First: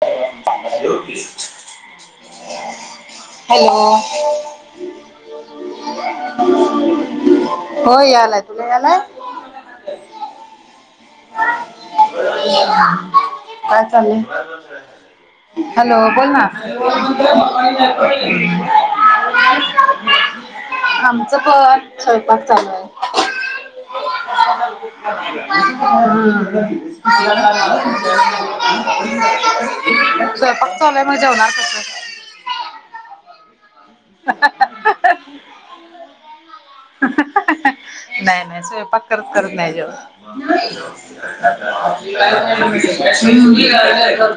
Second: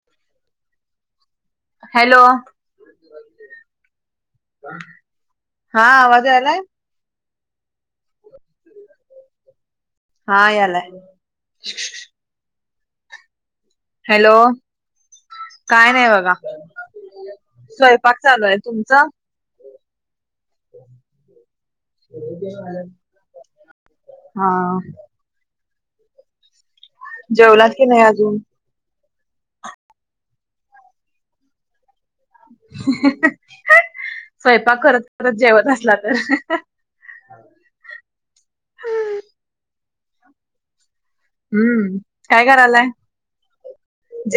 बां. हॅलो हा आवाज यायलाय. हो यालाय तुला यालाय. हा यालाय. काय चाललंय. हॅलो काय हॅलो नाही बोल बघा ना. स्वयंपाक चालू आहे तुमचा आमचं पण स्वयंपाक चालू आहे. हा ह. जेवला की नाही अजून. स्वयंपाक चालू मग जेवणार कसं. स्वयंपाक करत करत जेवत असला तर नाही नाही स्वयंपाक करत करत नाही जेवत. हम्म काय करायलाय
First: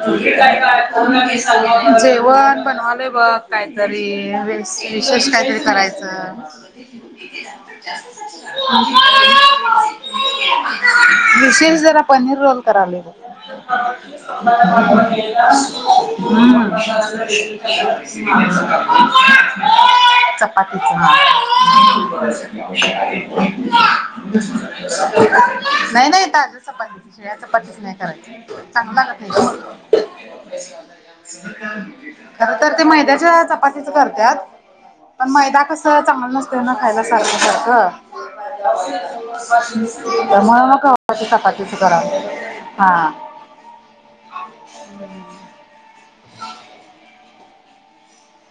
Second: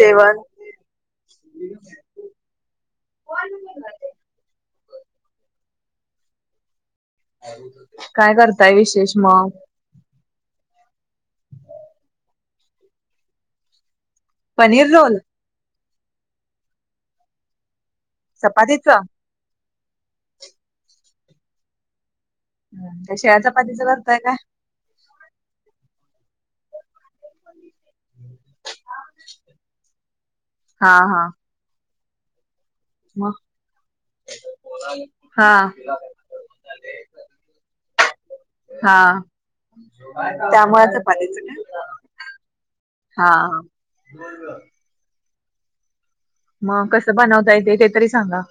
जेवण जेवण बनवालंय बघ काय तरी वि विशेष काहीतरी करायचं. ह. काय करताय विशेष मग विशेष जरा पनीर रोल करालोय बघ. पनीर रोल [unintelligible] हम. चपातीच. चपाती हा. त्या शेळ्या चपातीच करताय काय नाही नाहीताजी चपाती. शिळ्या चपाती च नाही करायची चांगल लागत नाही ग. हा हा. खर तर ते मग मैद्याच्या चपातीच करत्यात. पण हा मैदा कस चांगलं नसत ना खायला सारख सारखं. हा तर म त्यामुळे म काय चपातीच गरम हा [unintelligible] हा. ब ब. [unintelligible] ह. मग कसं बनवता येते ते तरी सांगा.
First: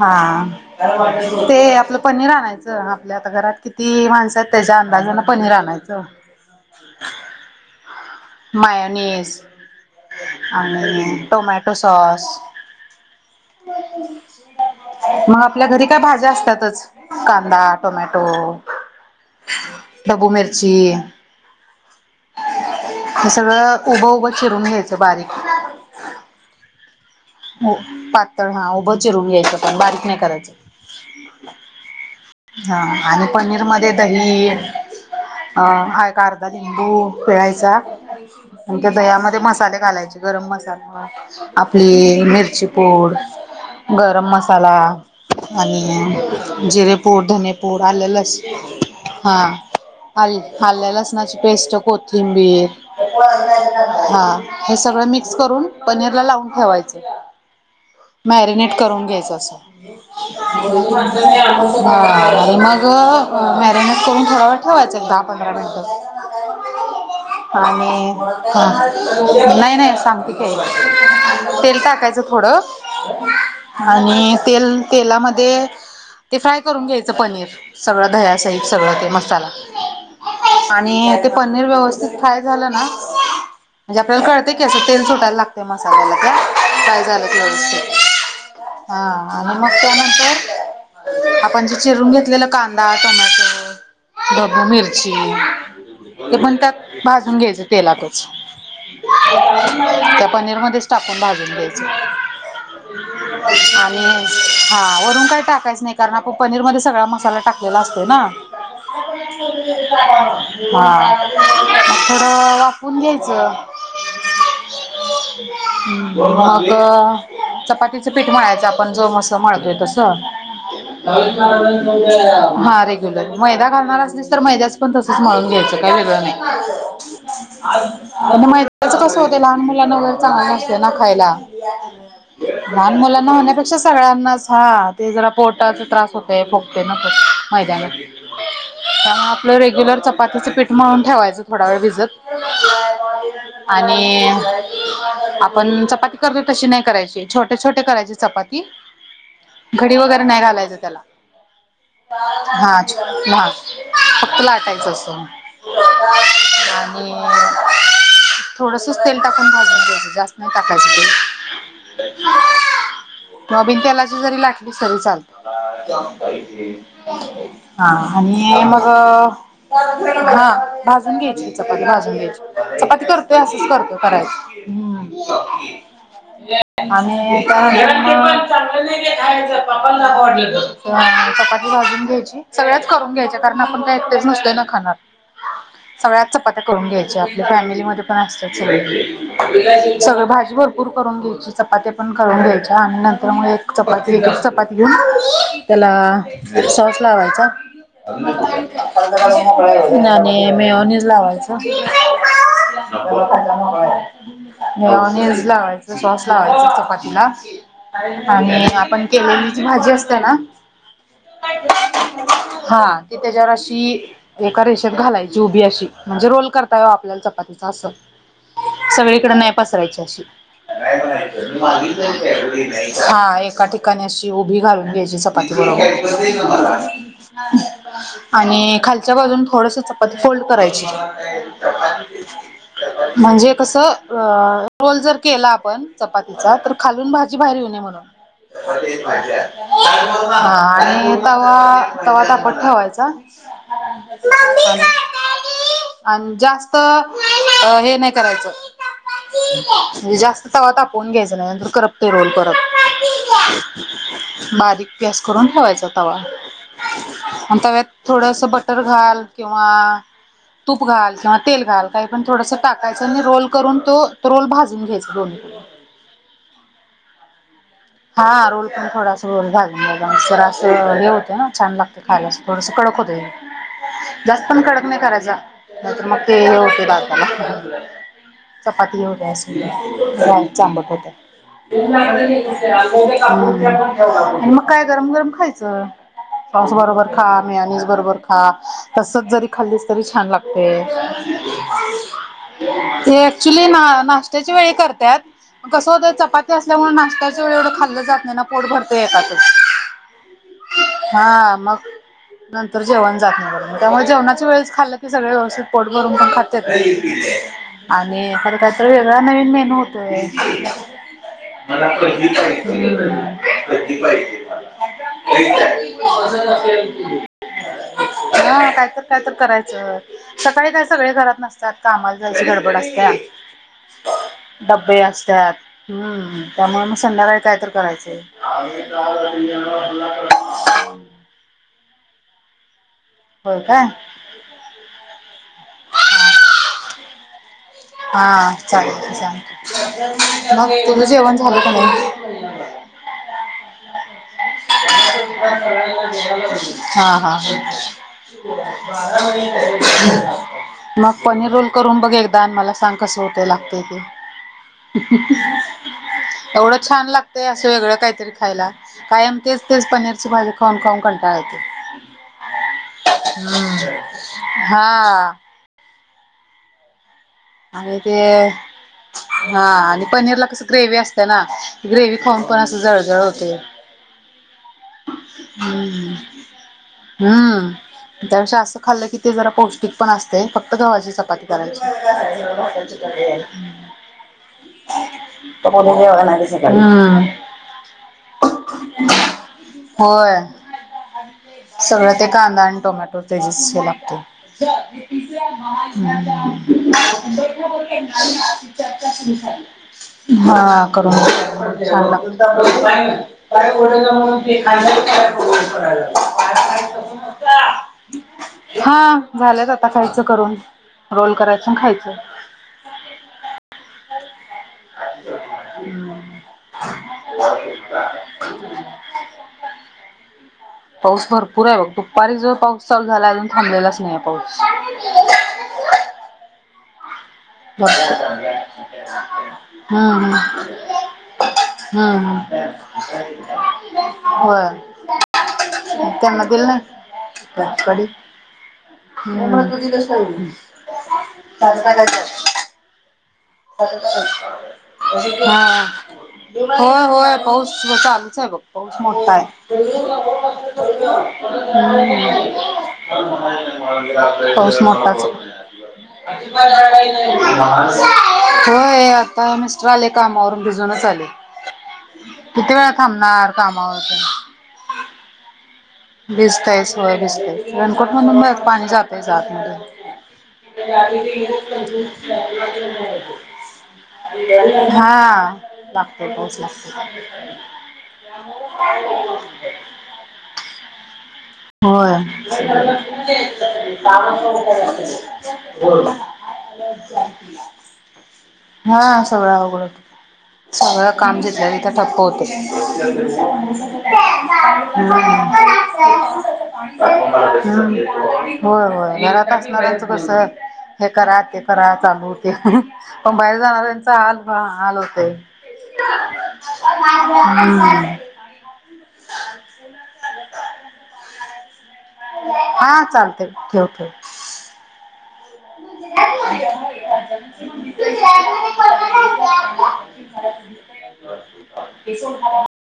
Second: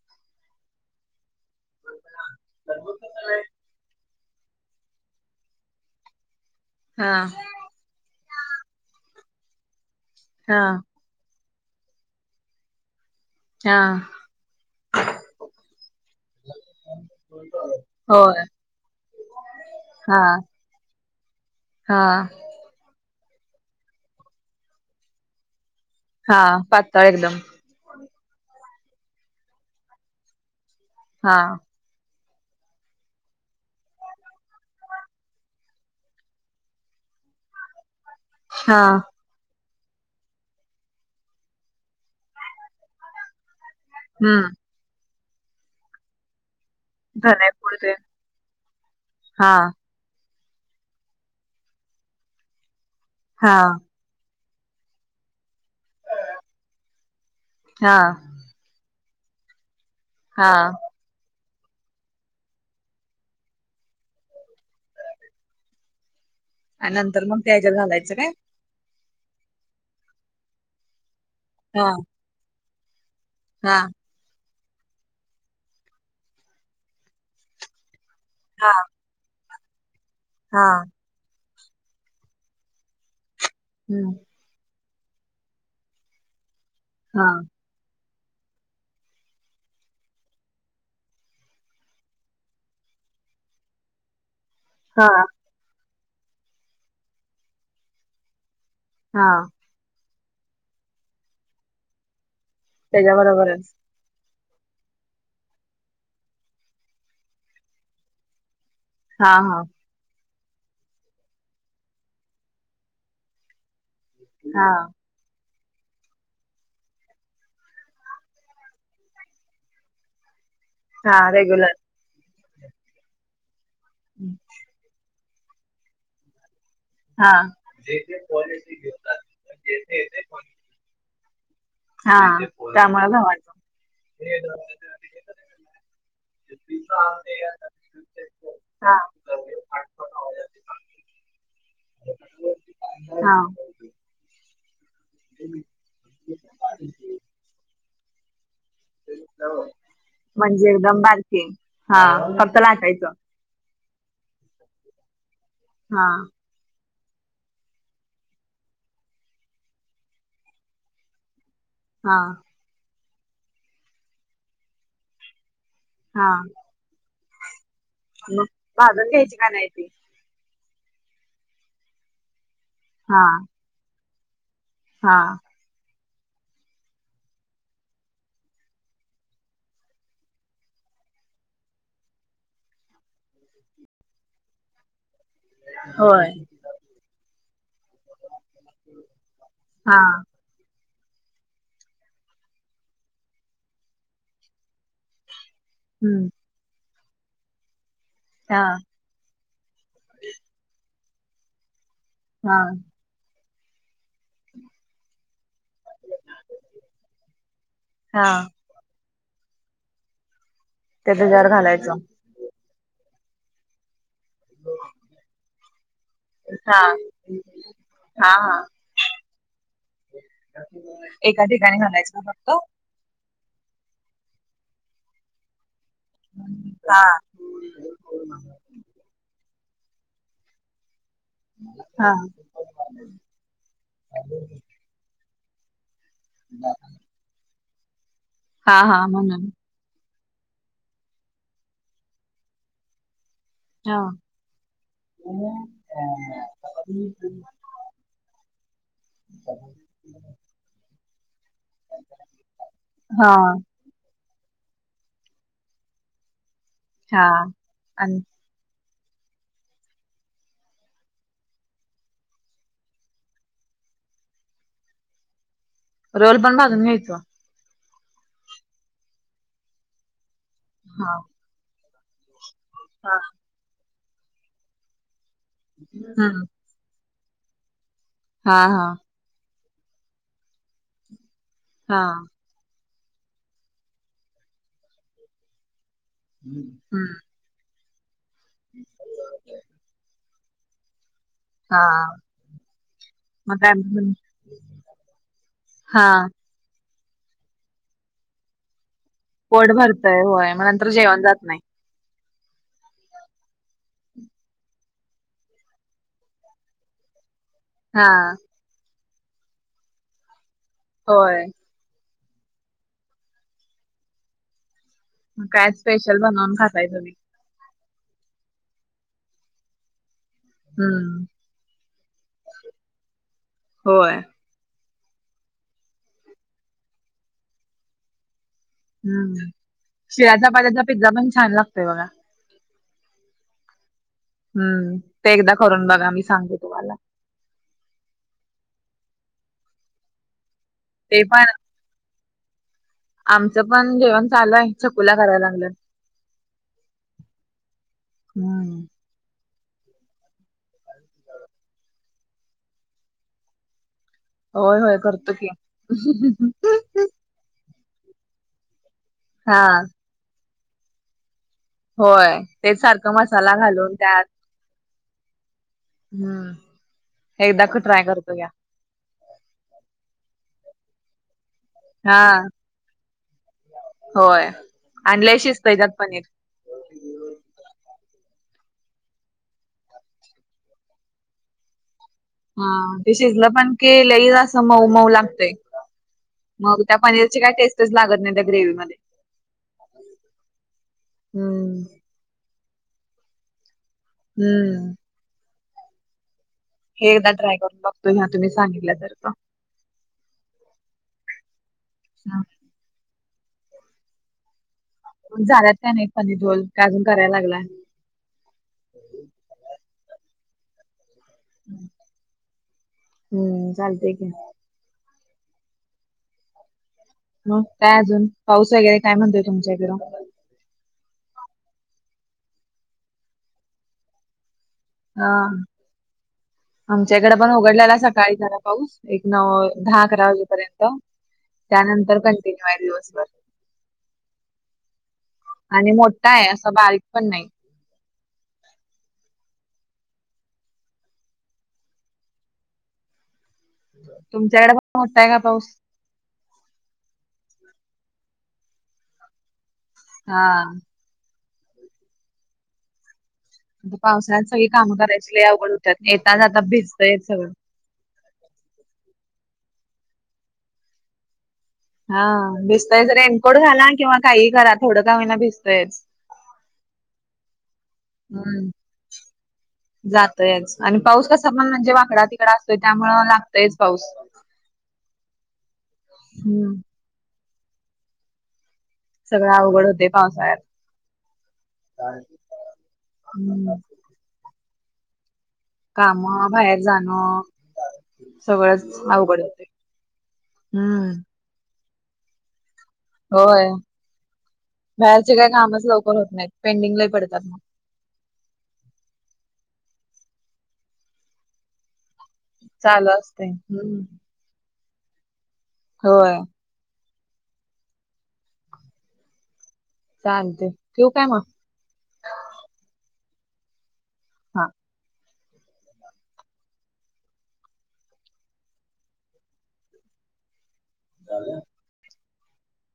हा ते आपलं पनीर आणायचं आपल्या आता घरात किती माणसात त्याच्या अंदाजाने पणीर आणायचं. हा. मायोनिस हा आणि टोमॅटो सॉस हा. मग आपल्या घरी काय भाज्या असतातच कांदादा टोमॅटो होय हा लघू मिरचीी हा हे सगळं उभं उभं चिरून घ्यायचं बारीक हा पातळ एकदम पातळ हा उभं चिरून घ्यायचं पण बारीक नाही करायचं हा हा आणि पनीर, मध्ये दही अं हा एक अर्धा लिंबू पिळायचा हा आणि त्या दह्यामध्ये मसाले घालायचे गरम मसाला आपली मिरची पूड गरम हम्म मसाला आणि जरे पूड धने पूड आले लसूण हा हां आल्या लसणाची पेस्ट कोथिंबीर हा हा हे सगळं मिक्स करून पनीर ला लावून ठेवायचं हा मॅरिनेट करून घ्यायचां असं हा आणि मग मॅरिनेट करून थोडं व ठेवायचं एक दहा पंधरा मिनिटं आणि नंतर मग त्या ह्याच्यात आणि घालायचं काय हां नाही नाही सांमतिकही तेल हा टाकायचं थोडं हा आणि तेल तेलामध्ये ते फ्राय करून घ्यायचं पनीर सगळं दह्यासहित हा सगळं ते मसाला हा आणि पनीर व्यवस्थित, फ्राय झालं ना म्हणजे हम्म आपल्याला कळ क असं तेल सुटायला लागत मसाल्याला का, फ्राय हा झालं की व्यवस्थित हा आणि मग त्यानंतर आपण जे चिरून घेतलेला कांदा टोमॅटो ढब्बू हा मिरची ते पण त्यात भाजून घ्यायचं तेलातच हा त्या पनीर मच टाकून भाजून घ्यायचं त्याच्या बरोबरच. हा वरून काही टाकायच नाही कारण आपण पनीर मध्ये सगळा मसाला टाकलेला असतो ना. श. हा हा हा मग थोडं वापून घ्यायचं. हा. आता. चपातीचं पीठ म्हळायचं आपण जो मस मळतोय तस. हा रेग्युलर हा रेग्युलर मैदा घालणार असलीस तर मैद्याच पण. माळून घ्यायचं काय वेगळं नाही. हा आणि मैच कस होत लहान मुलांना वर चांगलं नसत ना खायला. हा लहान त्यामुळे मुलांना घावायचं होण्यापेक्षा सगळ्यांनाच हा ते जरा पोटाचा त्रास. प भोगते नकोच मैदाना. हा त्या आपलं रेग्युलर चपात्याचं पीठ माळून ठेवायचं थोडा वेळ भिजत. हा आणि आपण चपाती करतो तशी नाही करायची. छोटे छोटे करायची चपाती घडी वगैरे नाही म्हणजे घालायच त्याला.. एकदम बारकी हा फक्त हा लाटायचं ह फक्त लाटायचं असं. हा आणि थोडसच तेल टाकून भाजून घ्यायचं जास्त नाही टाकायचं तेल. हा नवीन त्याला ज जरी लाटली तरी चालते. हा हा आणि मग. भाजून घ्यायची का नाही ती हा भाजून घ्यायची चपाती भाजून घ्यायची चपाती हा करतोय असंच करतोय करायची. हा हम्. चांगलं नाहीच प्पन दाख वाटलं तर. चपाती भाजून घ्यायची सगळ्याच करून घ्यायच्या कारण आपण काय एकटेच नसते ना खाणार. सगळ्यात होय चपात्या करून घ्यायची आपल्या फॅमिलीमध्ये. हा स भाजी भरपूर करून घ्या. चपाती पण करून घ्यायच्या आणि नंतर मु एक चपाती एक चपाती घेऊन त्याला. हम्म सस लावायचा. हा. आणि मे निज लावायच. हा ऑनयन लायच सॉस लायच चपाती ला. हा आपण केलेली भाजी असते ना. त्या बजवर घालायचं. हा ती त्याच्यावर अशी. एका रेषेत घालायची उभी अशी म्हणजे रोल करता हा येव आपल्याला चपातीचा असं. हा हा सगळीकड नाही पसरायची अशी. एका ठिकाणी घालायचं ना फक्त हा एका ठिकाणी अशी उभी घालून घ्यायची चपाती बरोबर. हा आणि खालच्या बाजून थोडस चपाती फोल्ड करायची. हा म्हणजे कस अ रोल जर केला आपण चपाती. त तर खालून भाजी बाहेर येऊणे म्हणून. हा हा म्हणून हा आणि तवा तवा तापट ठेवायचा. हा. आणि जास्त हे नाही करायचं. म्हणजे जास्त तवा तापवून घ्यायच नाही नंतर करप ते रोल करत. हा बारीक प्यास करून ठेवायचा तवा हा आणि तव्यात आणि थोडस बट. तर घाल किंवा. तूप घाल किंवा तेल घाल काही पण थोडंसं टाकायचं आणि रोल करून तो रोल भाजून घ्यायचा दोन्ही. हो. रोल पण बजून घ्यायचो. हा रोल पण थोडासा रोल भाूनस अस हे हा होते ना छान लागत. खायला थोडस कडक होत हा जास्त पण कडक नाही करायचा. म म हम्म ओतेे राहला हा हा चपात होते अस. ब चांबक होत. हा मग काय गरम गरम खायचं पावास बरोबर हम्म खात. म बरोबर खा तसच जरी खाल्लीस तरी छान लागते. हा. हे मग ऍक्च्युली काय नाशत्याच्या वेळी करतात कस होत हा चपी ते असल्यामुळे नाशत्याच वे एवढं खल्लं जात नाही ना पोट भर येतात. पोट भरतय होय मग नंतर जेवण जात हा नाही. मग नंतर जेवण जातण्याून त्यामुळे जेवणाच्या वेळेच खाल्लं की सगळे व्यवस्थित पोट भरून पण खात. हा आणि खरं काहीत वेगळा नवीन मेनू होतोय. होय. मला कधी पाहिजे कधी पाहिजे मला मग काय स्पेशल बनवून खाताय तुम्ही? ह कायत कायत करायचं. सकाळी का सगळे हम्म. घरात नसतात कामाला जायची गडबड असते. होय. डब्बे असतात हम्म त्यामुळे मग संध्याकाळी काय तर करायचं. हम्म शिळचा पात्याचा पेझ्झा पण छान लागतोय बघा. हो का. हम्म ते एकदा करून बघा मी सांगते तुम्हाला हा चालेल सांगत मग तुझं ते जेवण पण झालं का नाही. आमचं पण जेवण. चालू आहे. छकुल्या करायला लागल्यात. हा हा ह. हम्म. बार मणी [inaudible] मग पनीर रोल करून बघ एकदा मला सांग कसं होत लागतेय ते. होय होय हं करतो की. हं एवढं छान लाग ते असं वेगळं काहीतरी खायला कायम तेच हा. तेच पनीरची भाजी खान खाऊन कंटाळते. होय तेच सारख मसाला घालून त्यात हा हम्म. एकदा क आणि ट्राय ते करतो घ्या. हा आणि पनीर ला कस ग्रेवी असते ना. ग्रेवी खाऊन हा. पण असं जळजळ होतेय. होय. आणि लय शिजतंय त्यात पनीर. हम्म. त्यापेक्षा असं खाल्लं की ते जरा पौष्टिक पण असतेय फक्त गव्हाची चपाती करायची. हा ते शिजलं पण केलंही असं मऊ मऊ लागतय मग त्या हम्म पनीरची काय टेस्ट. तेच लागत नाही त्या ग्रेव मध्ये. होय हम्म सगळं ते कांदा आणि टोमॅटो तेजस हे लागतेय. हम्म तिस्या मष्ट [inaudible] हे एकदा ट्राय करून बघतो ह्या तुम्ही सांगितलं सारखं. हा करून [inaudible] हा. [inaudible] हा मग झाल्यात काय नाही पनीर रोल काय अजून करायला लागलाय? झालंच आता खायचं करून रोल करायचं खायचं. हम्म चालतय की. हम् [inaudible] मग काय अजून पाऊस वगैरे काय म्हणतोय तुमच्या इकड. पाऊस भरपूर आहे बघ दुपारी जर पाऊस चालू झाला अजून थांबलेलाच नाही पाऊस. हा. आमच्या इकडे पण उघडलेला भरपूर सकाळी सरा पाऊस एक न दहा अकरा हम्म वाजेपर्यंत. त्यानंतर कंटिन्यू आहे दिवसभर. हो आणि मोठा त्यांना आहे दिल असा नाय. बारीक पण नाही. ते फक्त दिलंच ठेवून त्याचं काय करतेस. तुमच्याकडे पण [inaudible] मोठा आहे का पाऊस? होय होय पाऊस चालूच आहे बघ पाऊस मोठा आहे. हा. हम्म. आता पावसाळ्यात सगळी पाऊस कामं मोठाच करायची लय आहे. अवघड होत्यात येता जाता भिजतयच सगळं. [inaudible] होय आता मिस्टर आले कामावरून बिझूनच आलेत. हा भिसतयच रेनकोट घाला कामावर किंवा काही करा थोडं का मना भिसतयच. भिजतायस वय भिजतास रेनकोट मधून परत पाणी जातायस आतमध्ये. जातयच आणि पाऊस कसा पण म्हणजे वाकडा तिकडा असतोय त्यामुळे लागतयच पाऊस. हा लागतोय पाऊस हम्म लागतो. सगळं अवघड होते पावसाळ्यात. होय. हम्म काम बाहेर जाणं. सगळंच हा सगळं होतय. अवघड होते सगळं हम्म काम जितल्या तिथे. त्यात ठप्प होतेय. होय बाहेरचे काय कामच [inaudible] लवकर होत नाहीत पेंडिंग ह् लय पडतात मग. होय होय घरात असणाऱ्यांचं कस हे करा ते करा चालू होतं. त्या हम्म चालू पण असतय बाहेर हम्म जाणाऱ्यांचा हाल म हाल होतय. होय. हम्म. [inaudible] चालतंय ठेवू काय मग. हा चालते ठेव ठेव हा [unintelligible] [unintelligible]